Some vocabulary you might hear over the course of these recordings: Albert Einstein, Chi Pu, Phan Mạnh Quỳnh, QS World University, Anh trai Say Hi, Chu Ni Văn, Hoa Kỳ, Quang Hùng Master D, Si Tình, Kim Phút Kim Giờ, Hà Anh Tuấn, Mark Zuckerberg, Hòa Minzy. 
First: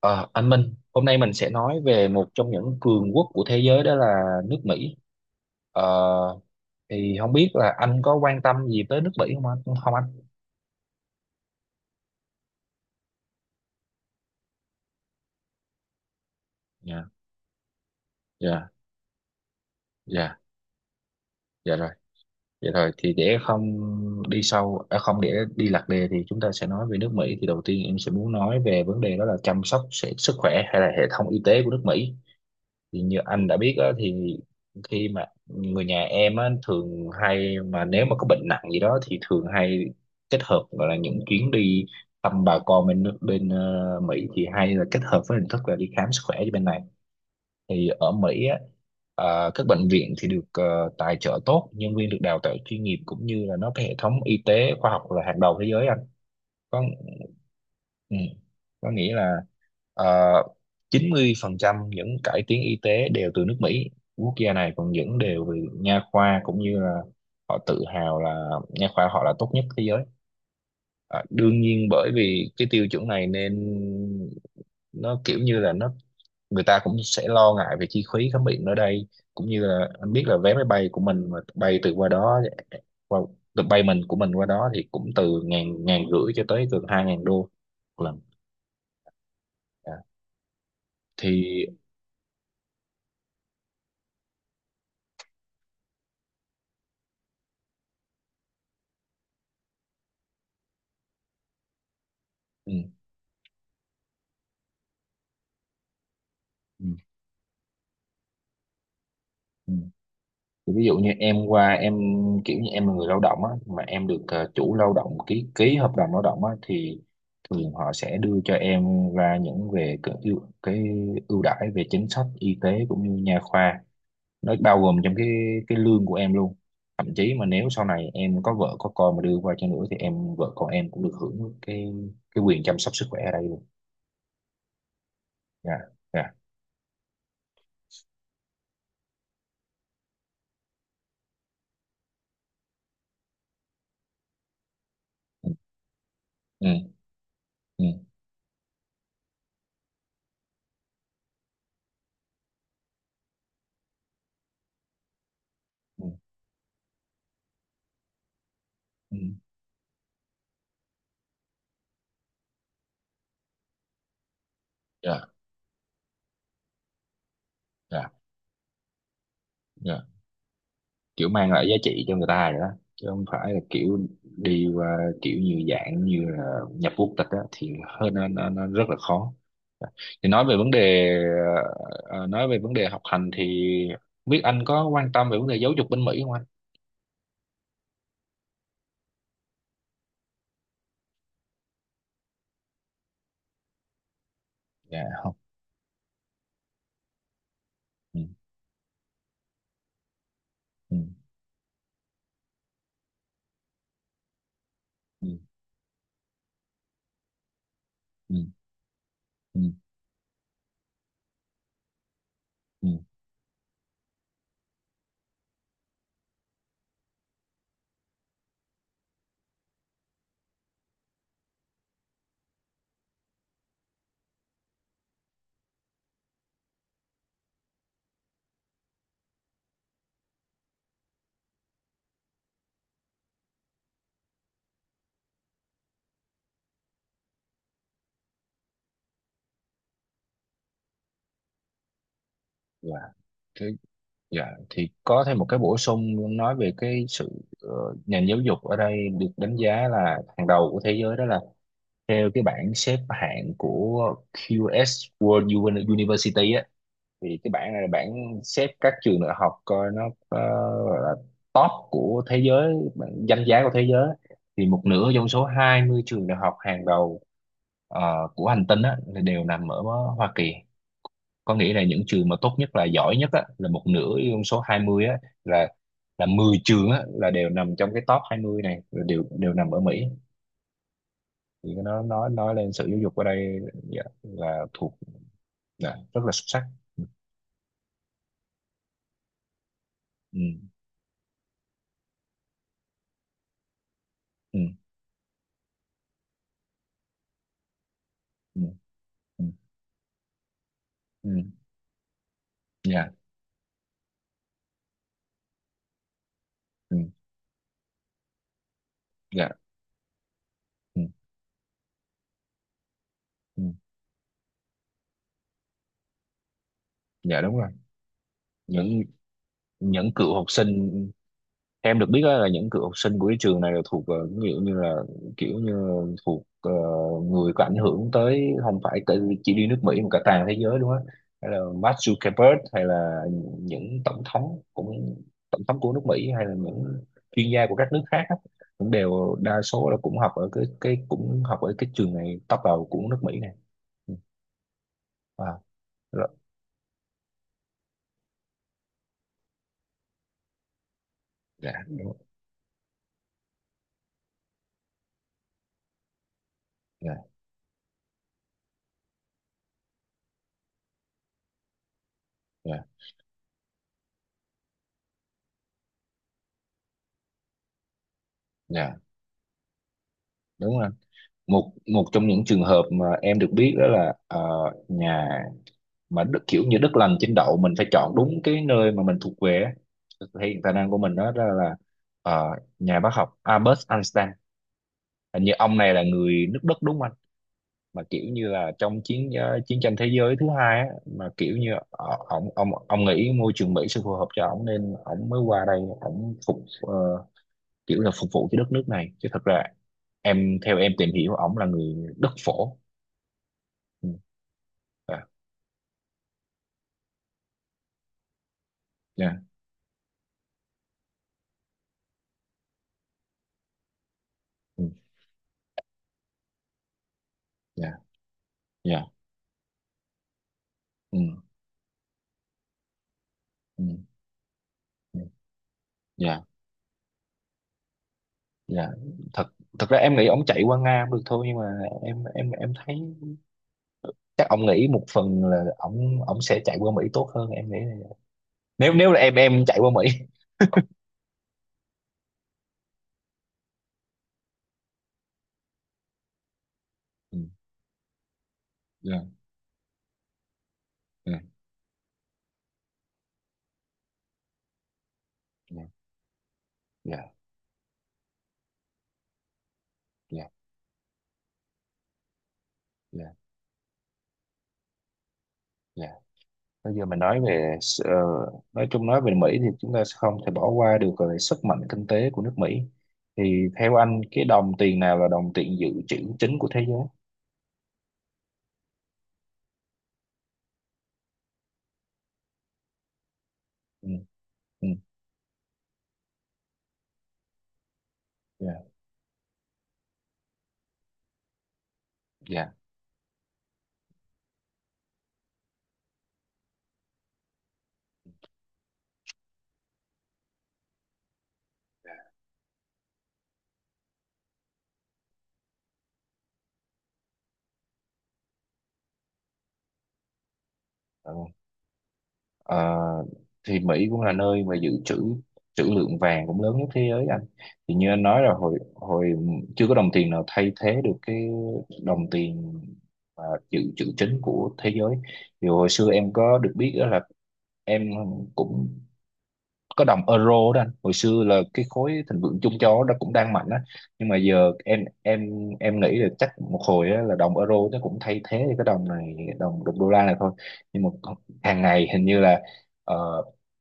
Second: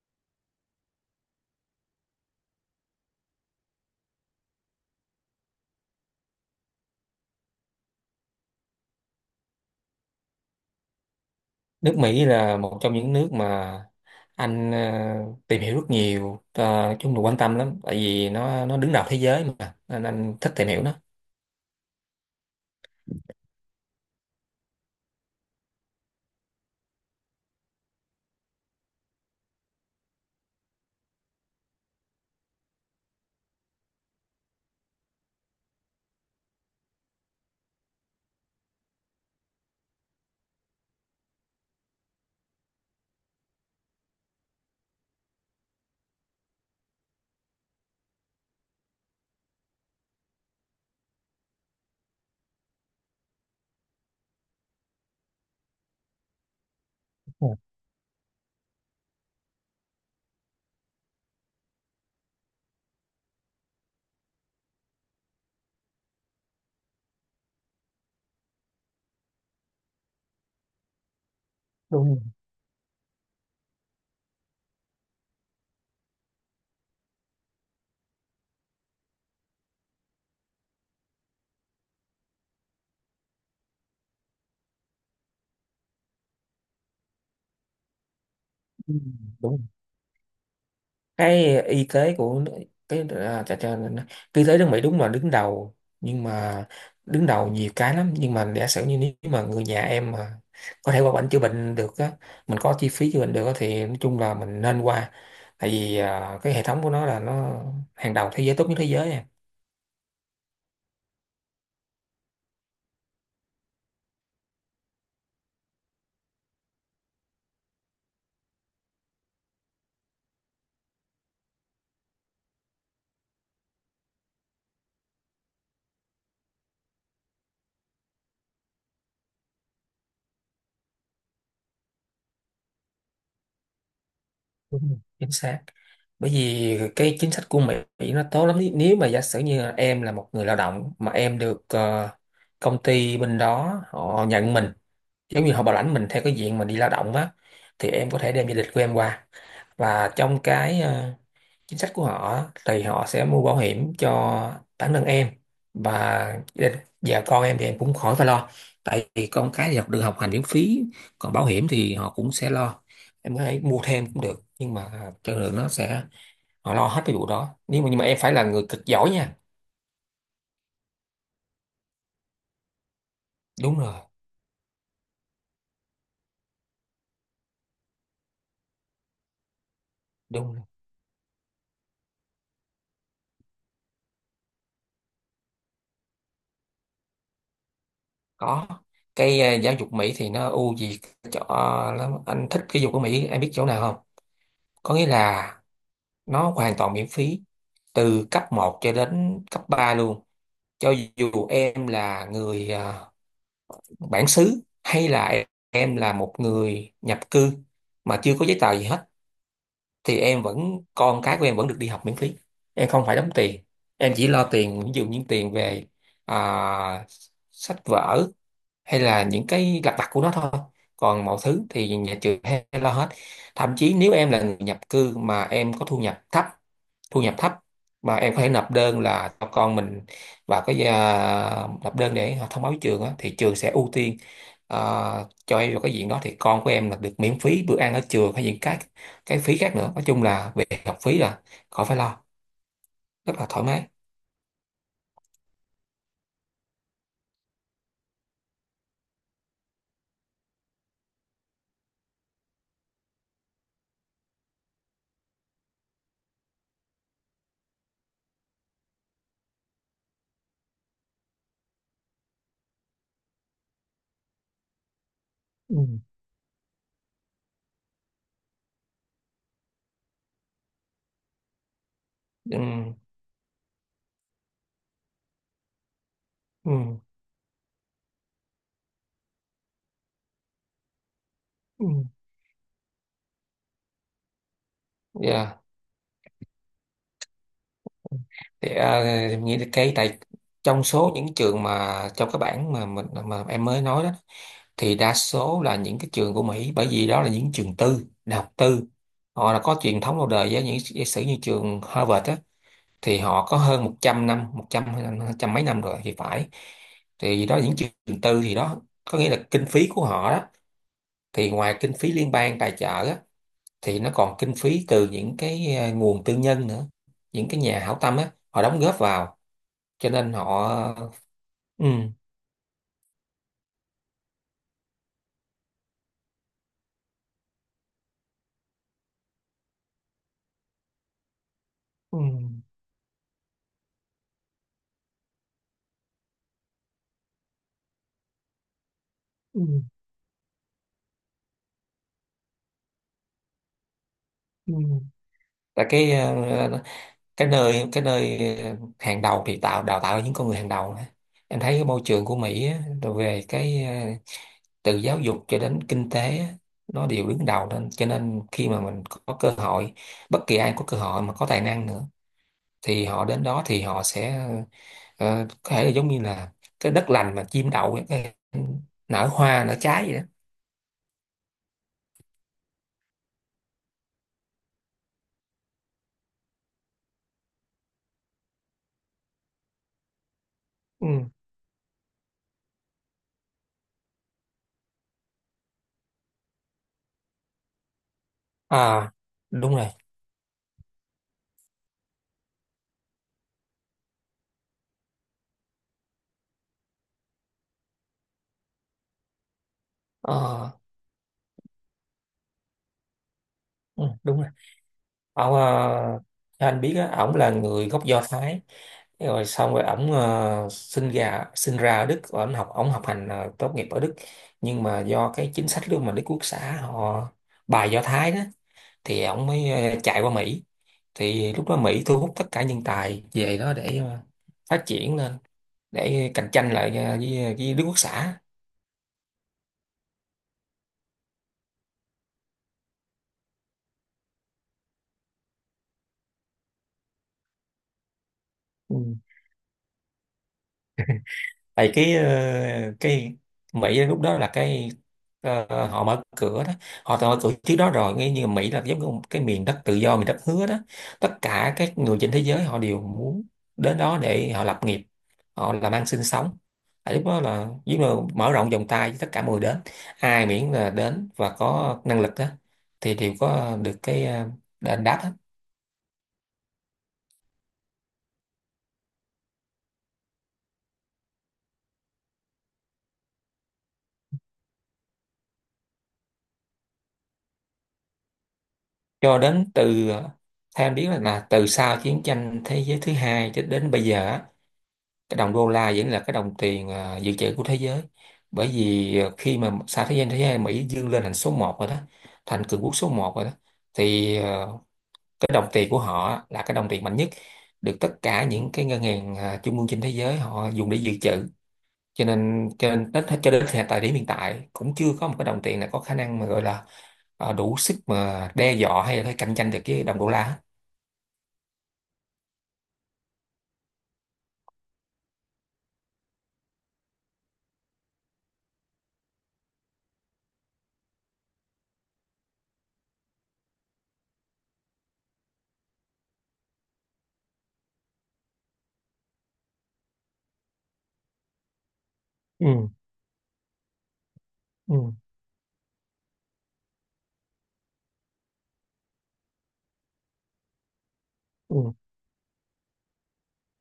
Ờ, anh Minh, hôm nay mình sẽ nói về một trong những cường quốc của thế giới, đó là nước Mỹ. Ờ, thì không biết là anh có quan tâm gì tới nước Mỹ không anh? Không anh? Nước Mỹ là một trong những nước mà anh tìm hiểu rất nhiều, Dạ, chung là quan tâm lắm, tại vì nó dạ, nó đứng đầu thế giới, mà nên anh dạ, thích tìm hiểu nó. dạ rồi. Dạ rồi, thì để không đi sâu, à, không, để đi lạc đề thì chúng ta sẽ nói về nước Mỹ. Thì đầu tiên em sẽ muốn nói về vấn đề đó là chăm sóc sức khỏe hay là hệ thống y tế của nước Mỹ. Thì như anh đã biết á, thì khi mà người nhà em á, thường hay mà nếu mà có bệnh nặng gì đó thì thường hay kết hợp gọi là những chuyến đi thăm bà con bên nước bên Mỹ, thì hay là kết hợp với hình thức là đi khám sức khỏe cho bên này. Thì ở Mỹ á, các bệnh viện thì được tài trợ tốt, nhân viên được đào tạo chuyên nghiệp, cũng như là nó cái hệ thống y tế khoa học là hàng đầu thế giới. Có Ừ, ừ, có nghĩa là uh, 90% những cải tiến y tế đều từ nước Mỹ. Quốc gia này còn những đều về nha khoa, cũng như là họ tự hào là nha khoa họ là tốt nhất thế giới. Ờ, đương nhiên đúng bởi rồi. vì cái tiêu chuẩn này nên nó kiểu như là nó người ta cũng sẽ lo ngại về chi phí khám bệnh ở đây, cũng như là anh biết là vé máy bay của mình mà bay từ qua đó, qua, từ bay mình của mình qua đó thì cũng từ ngàn, ngàn rưỡi cho tới gần hai ngàn đô một lần. Ừ, đúng rồi. Dạ. cái Thì y tế của nước- cái à, chà, chà, cái y tế nước Mỹ đúng là đứng đầu, nhưng mà đứng đầu nhiều cái lắm. Nhưng mà giả sử như nếu mà người nhà em mà có thể qua bệnh chữa bệnh được á, mình ừ, có chi phí chữa bệnh được á, thì nói chung là mình nên qua. Tại vì cái hệ thống ừ, của nó là nó hàng đầu thế giới, tốt nhất thế giới à. ừ. Thì ví dụ như em qua em kiểu như em là người lao động á, mà em được chủ lao động ký ký hợp đồng lao động á thì thường họ sẽ đưa cho em ra những về cái ưu đãi về chính sách y tế cũng như nha khoa, nó bao gồm trong cái lương của em luôn. Thậm chí mà nếu sau này em có vợ có con mà đưa qua cho nữa thì em vợ con em cũng được hưởng cái quyền chăm sóc sức khỏe ở đây luôn. Đúng rồi, chính xác, Dạ, dạ, bởi vì cái chính sách của Mỹ Mỹ nó tốt lắm. Nếu mà giả sử như là em là một người lao động mà em được, công ty bên đó họ nhận mình, giống như họ bảo lãnh mình theo cái diện mà đi lao ừ, động á, thì ừ, em có thể đem gia đình của em qua. Và trong cái, chính sách của họ thì họ sẽ mua bảo hiểm cho bản thân em, ừ, ừ, và con em thì em cũng khỏi phải lo, tại ừ. vì con cái thì học được học hành miễn phí. Còn bảo hiểm thì họ cũng sẽ lo, em có thể mua thêm cũng được, nhưng mà Dạ, chất lượng nó sẽ... Họ lo hết cái vụ đó. Nếu mà, nhưng mà dạ, em phải là người cực giỏi nha. dạ, kiểu mang lại giá trị cho người ta rồi đó, chứ không phải là Đúng kiểu rồi. đi qua kiểu như dạng như là nhập quốc tịch á thì hơi nó rất là khó. Thì nói Đúng về rồi. vấn đề ờ, nói về vấn đề học hành thì biết anh có quan tâm về vấn đề giáo dục bên Mỹ không anh? Có. Cái, giáo dục Mỹ thì nó ưu việt chỗ, lắm. Anh thích cái giáo dục của Mỹ, em biết chỗ nào không? Có nghĩa Dạ là nó hoàn toàn miễn phí từ không. cấp một cho đến cấp 3 luôn. Cho ừ, dù em là người, bản xứ, hay ừ, là em là một người nhập cư mà chưa ừ, có giấy tờ gì hết, ừ, thì em vẫn, con cái của em vẫn được đi học miễn phí, ừ. em không phải đóng tiền. Em chỉ lo tiền, ví dụ những tiền về, à, sách vở hay là những cái lặt vặt của nó thôi, còn mọi thứ thì nhà trường hay lo hết. Thậm chí nếu em là người nhập cư mà em có thu nhập thấp, thu nhập thấp, mà em có thể nộp đơn là cho con mình vào cái, nộp đơn để họ thông báo với trường á, thì trường sẽ ưu tiên, à, cho em vào cái diện đó, thì con của em là được miễn phí bữa ăn ở trường hay những cái phí khác nữa. Nói chung là về học phí là khỏi phải lo, Dạ, rất là thế, thoải mái. dạ. Thì có thêm một cái bổ sung nói về cái sự ờ, nền giáo dục ở đây được đánh giá là hàng đầu của thế giới, đó là theo cái bảng xếp hạng của QS University á, thì cái bảng này là bảng xếp các trường đại học coi nó ờ, gọi là top của thế giới, bảng danh giá của thế giới. Thì một nửa trong số Ừ. 20 trường đại học hàng đầu ờ, của hành tinh á thì đều nằm ở Hoa Kỳ. Có nghĩa là những trường mà tốt Ừ, nhất là giỏi nhất á, là một nửa trong số 20 á, là là 10 trường ừm, á, là đều nằm trong cái top 20 này, là đều đều nằm ở Mỹ. Thì ừ. nó nói lên sự giáo dục ở đây. Dạ, là thuộc Dạ. dạ, rất là xuất sắc. Thì nghĩ là cái tại, Ừ, trong số những trường mà trong các bảng mà mình mà em mới nói đó, ừ, thì đa số là những cái trường của Mỹ, bởi vì đó là những trường tư, đại học ừ, tư, ừ, họ đã có truyền thống lâu đời, với những giả sử ừ, như ừ, trường Harvard á, dạ, thì họ có hơn 100 năm, 100 hay là trăm mấy năm rồi thì phải. ừ, Thì đó là những trường tư, thì đó có nghĩa là dạ, kinh phí của họ đó, ừ, thì ngoài kinh phí liên bang tài trợ á, ừ, thì nó còn kinh phí từ những cái, nguồn tư nhân nữa. dạ Những đúng cái rồi. nhà hảo tâm á, họ đóng góp những vào, cho những cựu nên học họ... sinh. Em được Ừ. biết á, là những cựu học sinh của cái trường này là thuộc kiểu như là kiểu như thuộc người có ảnh hưởng tới, không phải tới chỉ đi nước Mỹ mà cả toàn thế giới luôn á, hay là Mark Ừ. Zuckerberg, hay là những tổng thống cũng tổng thống của nước Mỹ, hay là những chuyên gia của các nước khác á, cũng đều đa Ừ. số là cũng học ở cái cũng học ở cái trường này top đầu của nước Mỹ này. Ừ. Ừ. Wow. Tại cái, Rồi. Cái nơi, hàng đầu thì tạo, đào tạo những con người hàng đầu á. Em Dạ thấy cái đúng môi rồi. trường của Mỹ á, rồi về cái, từ giáo dục cho đến kinh tế á, nó Dạ, đều đứng đầu, nên cho nên khi mà mình có cơ hội, bất kỳ ai có cơ hội mà có tài năng nữa, dạ, thì họ đến đó thì họ sẽ, có thể là giống như là cái đất lành mà chim đậu ấy, cái dạ nở hoa nở trái vậy đó. đúng rồi, một một trong những trường hợp mà em được biết đó là nhà mà đức kiểu như đất lành trên đậu, mình phải chọn đúng cái nơi mà mình thuộc về á, hiện tài năng của Ừ. mình, đó là ờ, nhà bác học Albert Einstein. Hình như ông này là người nước Đức đúng không anh? Mà kiểu như là À, đúng chiến rồi. tranh thế giới thứ hai á, mà kiểu như ông nghĩ môi trường Mỹ sẽ phù hợp cho ông nên ông mới qua đây ông phục kiểu là phục vụ cho đất nước này, chứ thật ra em Ờ. theo em tìm hiểu ông là người đất phổ. Ừ, Ừ. đúng rồi. Dạ, Ông, theo anh biết á, ổng là người gốc Do Thái. dạ, Rồi xong rồi ổng, sinh ra ở Đức, và ổng học hành, tốt nghiệp ở Đức. Nhưng ừ. mà do cái chính sách luôn mà Đức Quốc xã họ Dạ, bài Do Thái đó, dạ, thì ổng mới, chạy qua Mỹ. ừ. Thì lúc đó Mỹ thu hút tất cả nhân tài về đó Ừ. để, phát triển Ừ. lên, để Dạ, cạnh tranh lại, với Đức Quốc xã. dạ, thật thật ra em nghĩ ông chạy qua Nga cũng được thôi, nhưng mà em thấy chắc ông nghĩ một phần là ông sẽ chạy qua Mỹ tốt hơn em nghĩ là- vậy. Nếu nếu Ừ. là em chạy qua Mỹ. Tại cái, cái Mỹ lúc đó là cái, họ mở cửa đó. Họ đã mở Ừ, cửa trước đó rồi, nghe như Mỹ là giống như dạ, một cái miền đất tự do, miền đất hứa đó. Tất dạ, cả các người trên thế giới họ đều muốn đến đó để họ lập nghiệp, họ dạ, làm ăn sinh sống. Tại lúc dạ, đó là giống như mở rộng vòng tay với tất cả mọi người đến, ai dạ, miễn là đến và có năng lực đó thì dạ, đều có được cái, đền đáp hết. dạ. Bây giờ mình nói về nói chung nói về Mỹ thì chúng ta sẽ không thể bỏ qua được về sức mạnh kinh tế của nước Mỹ. Thì theo anh cái đồng tiền nào là đồng tiền dự trữ chính của thế giới? Cho đến từ, theo em biết là, từ sau chiến tranh thế giới thứ hai cho đến bây Ừ, giờ á, ừ, cái đồng đô la vẫn là cái đồng tiền, dự trữ của thế giới. Bởi dạ, vì khi mà sau thế giới Mỹ vươn lên thành số một rồi đó, thành dạ, cường quốc số một rồi đó, thì cái đồng tiền của họ là cái đồng tiền mạnh nhất, được tất cả những cái ngân hàng, trung ương trên thế giới họ dùng để dự trữ. Cho nên đến, cho đến hiện tại, điểm hiện tại cũng chưa có một cái đồng tiền nào có khả năng mà gọi là, đủ sức mà đe dọa hay là phải cạnh tranh được với đồng đô la. ừ. Ờ, thì Mỹ cũng là nơi mà dự trữ trữ lượng vàng cũng lớn nhất thế giới anh. Thì như anh nói là hồi hồi chưa có đồng tiền nào thay thế được cái đồng tiền mà dự trữ chính của thế giới. Thì hồi xưa em có được biết đó là em cũng có đồng euro đó anh, hồi xưa là cái khối thịnh vượng chung Ừ, châu Âu đó cũng đang mạnh á, nhưng mà giờ em ừ, em em nghĩ là chắc một hồi á, là đồng euro nó cũng thay thế cái đồng này đồng đồng đô la này thôi. Nhưng mà ừ, hàng ngày hình như là ờ,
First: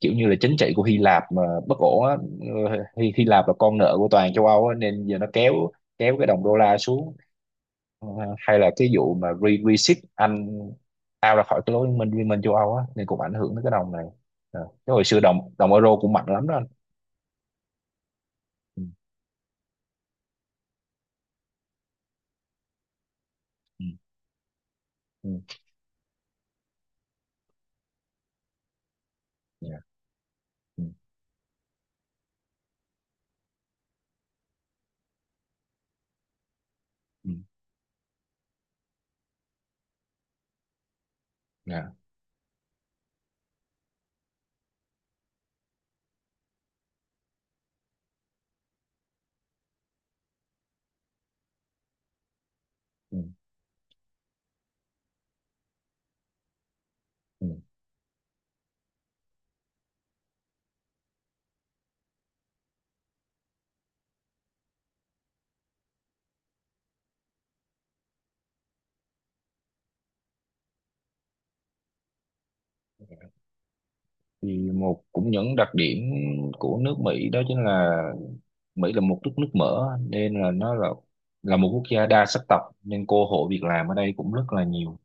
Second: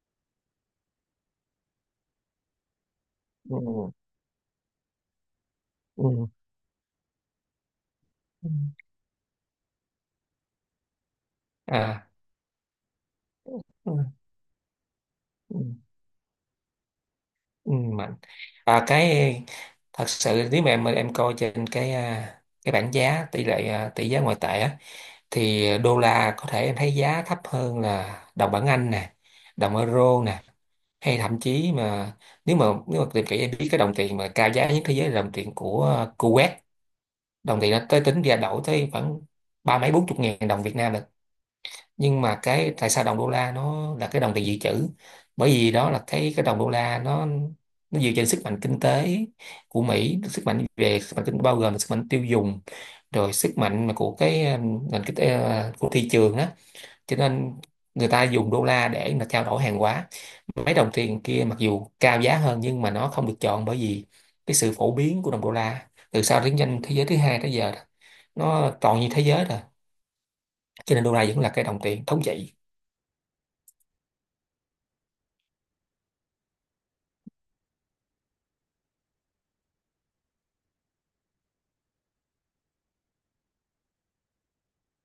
kiểu như là chính trị của Hy Lạp mà bất ổn á. Ờ, Hy Lạp là con ừ, nợ của toàn châu Âu á, nên giờ nó kéo kéo cái ừ, đồng đô la xuống. Ờ, ừ. hay là cái vụ mà reship Anh out ra khỏi cái lối À. Liên minh châu Âu á, nên cũng ảnh hưởng đến cái Ừ. đồng này. Ờ, chứ hồi xưa đồng Ừ. đồng euro cũng mạnh lắm đó anh. Ừ, mạnh, Ừ, cái... Thật sự nếu mà em coi trên cái, cái bảng giá tỷ lệ, ừ, tỷ giá ngoại tệ á, ừ, thì đô la có thể em thấy giá thấp hơn là đồng bảng Anh nè, đồng dạ, euro nè, ừ, hay thậm chí mà nếu mà tìm kỹ, em biết cái đồng tiền mà cao giá nhất thế giới là đồng tiền của Kuwait. ừ, Đồng tiền nó tới, tính ra đổi tới khoảng ba mấy bốn chục ngàn đồng Việt Nam là... dạ, Nhưng mà cái tại sao đồng đô la nó là cái đồng tiền dự trữ, bởi vì đó là cái đồng đô la nó, dựa trên sức mạnh kinh tế của Mỹ, sức mạnh về sức mạnh kinh, bao gồm là sức mạnh tiêu dùng, ừ, rồi sức mạnh mà của cái, nền kinh tế, của thị trường đó. Cho ừ. nên người ta dùng đô la để mà trao đổi hàng hóa. Mấy đồng tiền kia mặc dù cao giá hơn nhưng mà nó không được chọn, bởi vì cái sự phổ biến của đồng đô la từ sau chiến tranh thế giới thứ hai tới giờ đó, nó toàn như thế giới rồi, cho nên đô la vẫn là cái đồng tiền thống trị. Thì một cũng những đặc điểm của nước Mỹ đó chính là Mỹ là một nước nước mở nên là nó là một quốc gia đa sắc tộc, nên cơ hội việc làm ở đây cũng rất là nhiều.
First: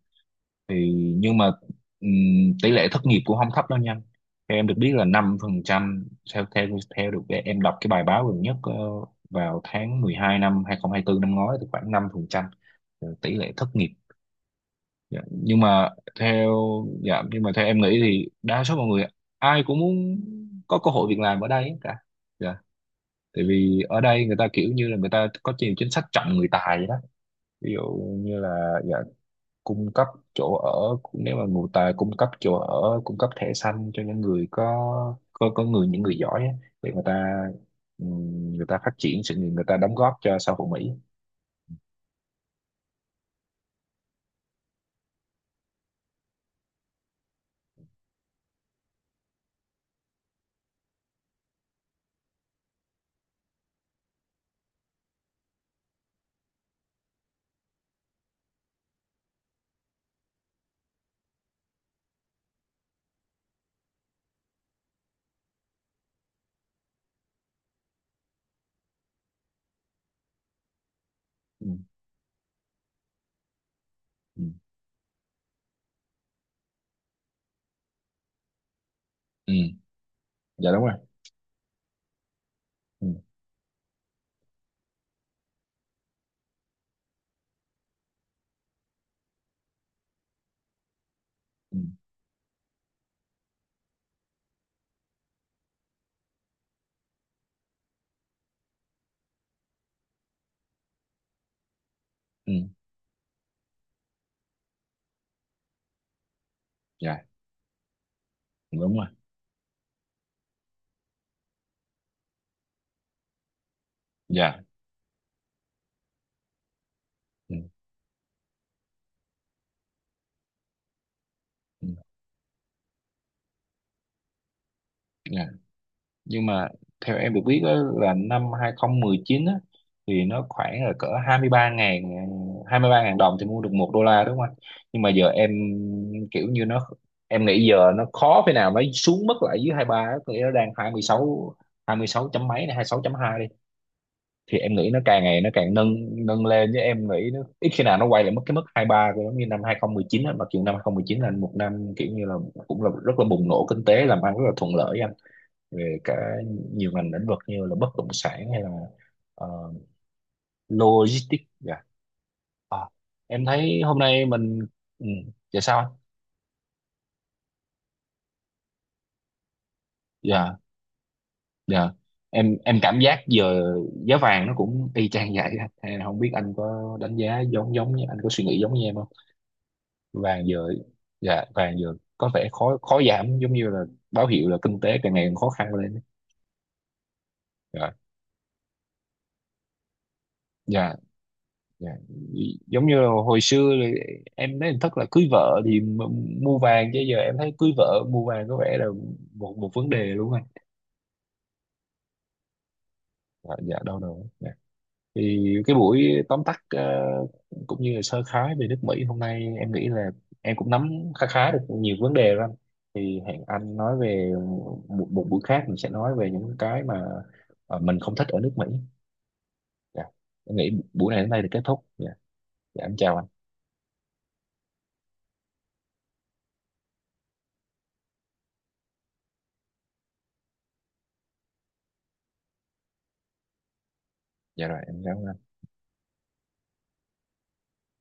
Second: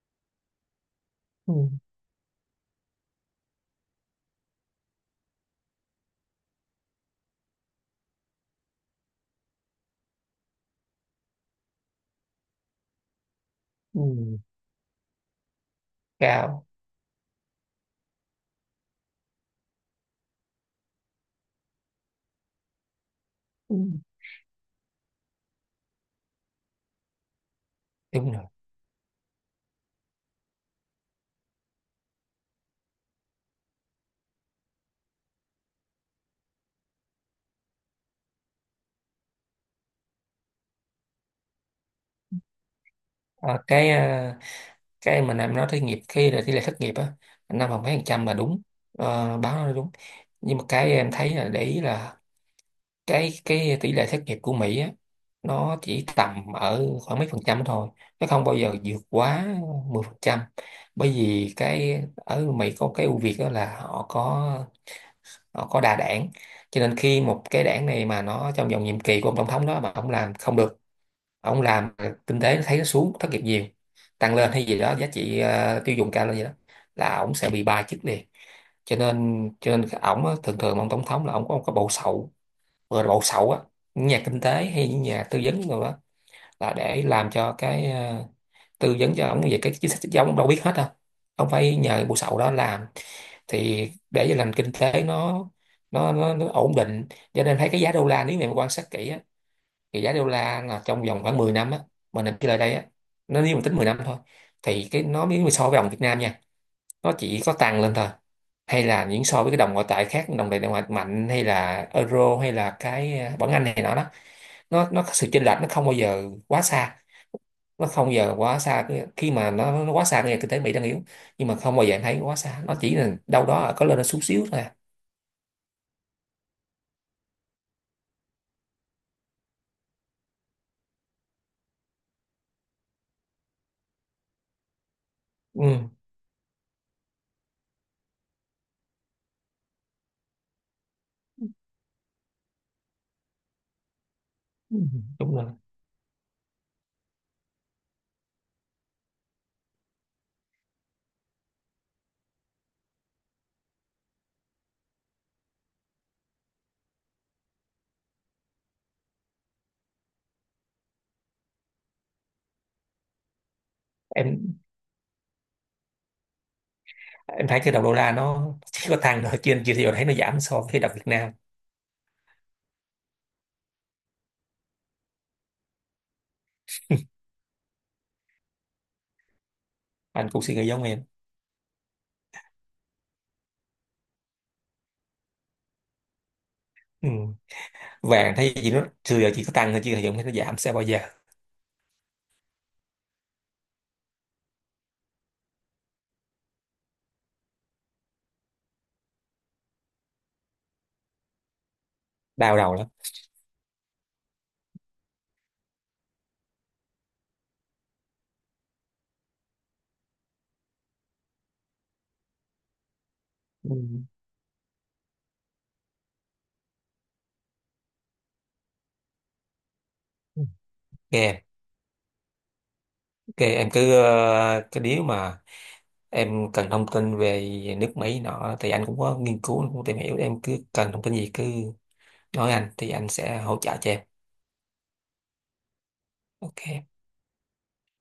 Thì nhưng mà Ừ. ừm, tỷ lệ thất nghiệp cũng không thấp đâu nha. Theo em được biết là 5%, theo theo theo được cái- em đọc cái bài báo gần nhất vào tháng 12 năm 2024 năm ngoái thì khoảng 5% tỷ lệ thất nghiệp. Ừ, Dạ. Nhưng mà theo cao. dạ nhưng mà theo em nghĩ thì đa số mọi người ai cũng muốn có cơ hội việc làm ở đây hết cả. Dạ, tại Ừ. vì ở đây người ta kiểu như là người ta có nhiều chính sách trọng người tài vậy đó. Ví dụ Đúng như rồi. là dạ, cung cấp chỗ ở, nếu mà người ta cung cấp chỗ ở cung cấp thẻ xanh cho những người có có người những người giỏi á, để người ta phát triển sự nghiệp, người ta đóng góp cho xã hội Mỹ. Ờ, cái, cái mà Nam nói thất nghiệp, khi là tỷ lệ thất nghiệp á, năm không mấy phần trăm là đúng. Ờ, báo nói đúng. Nhưng mà cái em thấy là, để ý là cái tỷ lệ thất nghiệp của Mỹ á, nó chỉ tầm ở khoảng mấy phần trăm thôi, nó không bao giờ vượt quá 10 phần trăm. Bởi vì cái ở Mỹ có cái ưu việt đó là, họ có đa đảng. Cho nên khi một cái đảng này mà nó trong vòng nhiệm kỳ của ông tổng thống đó, mà ông làm không được, ông Ừ. làm kinh tế thấy nó xuống, thất nghiệp nhiều, tăng Ừ. lên hay gì đó, giá trị, tiêu dùng cao lên gì đó, là ổng sẽ bị bài chức liền. cho nên Ừ. cho nên cái ổng á, thường Dạ thường đúng ông rồi. tổng thống là ổng có một cái bộ sậu, gọi Ừ. là bộ sậu á, những nhà kinh tế hay những nhà tư vấn rồi đó, là để làm cho cái, tư vấn cho ổng về cái chính sách, chứ ổng đâu biết hết đâu, ông phải Ừ. nhờ bộ sậu đó làm. Thì để cho nền kinh tế nó ổn định. Cho nên thấy cái giá đô la, nếu mà quan sát kỹ á, thì giá đô la là trong vòng khoảng 10 năm á, mình nằm cái Ừ. lời đây á. Nó, nếu mình tính 10 năm thôi, thì cái nó, nếu mà so với đồng Việt Nam nha, nó Dạ chỉ có tăng lên thôi, hay đúng là rồi. những so với cái đồng ngoại tệ khác, đồng tiền ngoại mạnh hay là euro hay là cái, bảng Anh này nọ đó, Dạ. nó có sự chênh lệch, nó không bao giờ quá xa. Ừ. Nó không bao giờ quá xa cái- khi mà nó quá xa, cái kinh tế Mỹ đang yếu, nhưng mà không bao Ừ. giờ em thấy quá xa, nó chỉ là đâu đó có lên nó xuống xíu thôi à. Dạ nhưng mà theo em được biết á, là năm 2019 á, thì nó khoảng là cỡ 23.000, đồng thì mua được một đô la đúng không anh? Nhưng mà giờ em Ừ. kiểu như nó em nghĩ giờ nó khó thế nào mới xuống mất lại dưới 23 á, có nghĩa nó đang 26 chấm mấy này, 26.2 đi. Thì em Ừ. nghĩ nó càng Đúng ngày rồi. nó càng nâng nâng lên, chứ em nghĩ nó ít khi nào nó quay lại mất cái mức 23 của giống như năm 2019 á, mặc dù năm 2019 là một năm kiểu như là cũng là rất là bùng nổ kinh tế, làm ăn rất là thuận lợi về cả nhiều ngành lĩnh vực như là bất động sản hay là ờ, logistics dạ. À, em thấy hôm nay mình em ừ, dạ sao anh? em thấy cái đồng đô la nó chỉ có tăng thôi trên, anh chưa thấy thấy nó giảm Dạ, so với đồng Việt Nam. dạ em cảm giác giờ giá vàng nó cũng y chang vậy á. Hay là không biết anh có đánh giá giống giống như anh có suy nghĩ giống như em không? Anh cũng Vàng suy giờ nghĩ giống em. dạ vàng giờ có vẻ khó khó giảm giống như là báo hiệu là kinh tế càng ngày càng khó khăn lên. Ừ. Dạ, Vàng thấy gì nó xưa giờ chỉ có tăng thôi, chứ hiện thấy nó giảm sẽ bao dạ, giờ. Dạ, giống như là hồi xưa là em nói hình thức là cưới vợ thì mua vàng, chứ giờ em thấy cưới vợ mua vàng có vẻ là một một vấn đề luôn anh. Đau đầu lắm. Dạ, dạ đâu đâu dạ. Thì cái buổi tóm tắt cũng như là sơ khái về nước Mỹ hôm nay em nghĩ là em cũng nắm khá khá được nhiều vấn đề rồi anh. Thì hẹn Ừ. anh nói về một buổi khác mình sẽ nói về những cái mà mình không thích ở nước Mỹ. Dạ. OK. Em nghĩ buổi này đến đây thì kết thúc, dạ, dạ em chào anh. OK, em cứ, cái nếu mà em cần thông tin về nước Mỹ nọ, thì anh cũng có nghiên cứu, cũng tìm hiểu, em cứ cần thông tin gì cứ nói anh, thì anh sẽ hỗ trợ cho em. Dạ rồi em chào anh. OK.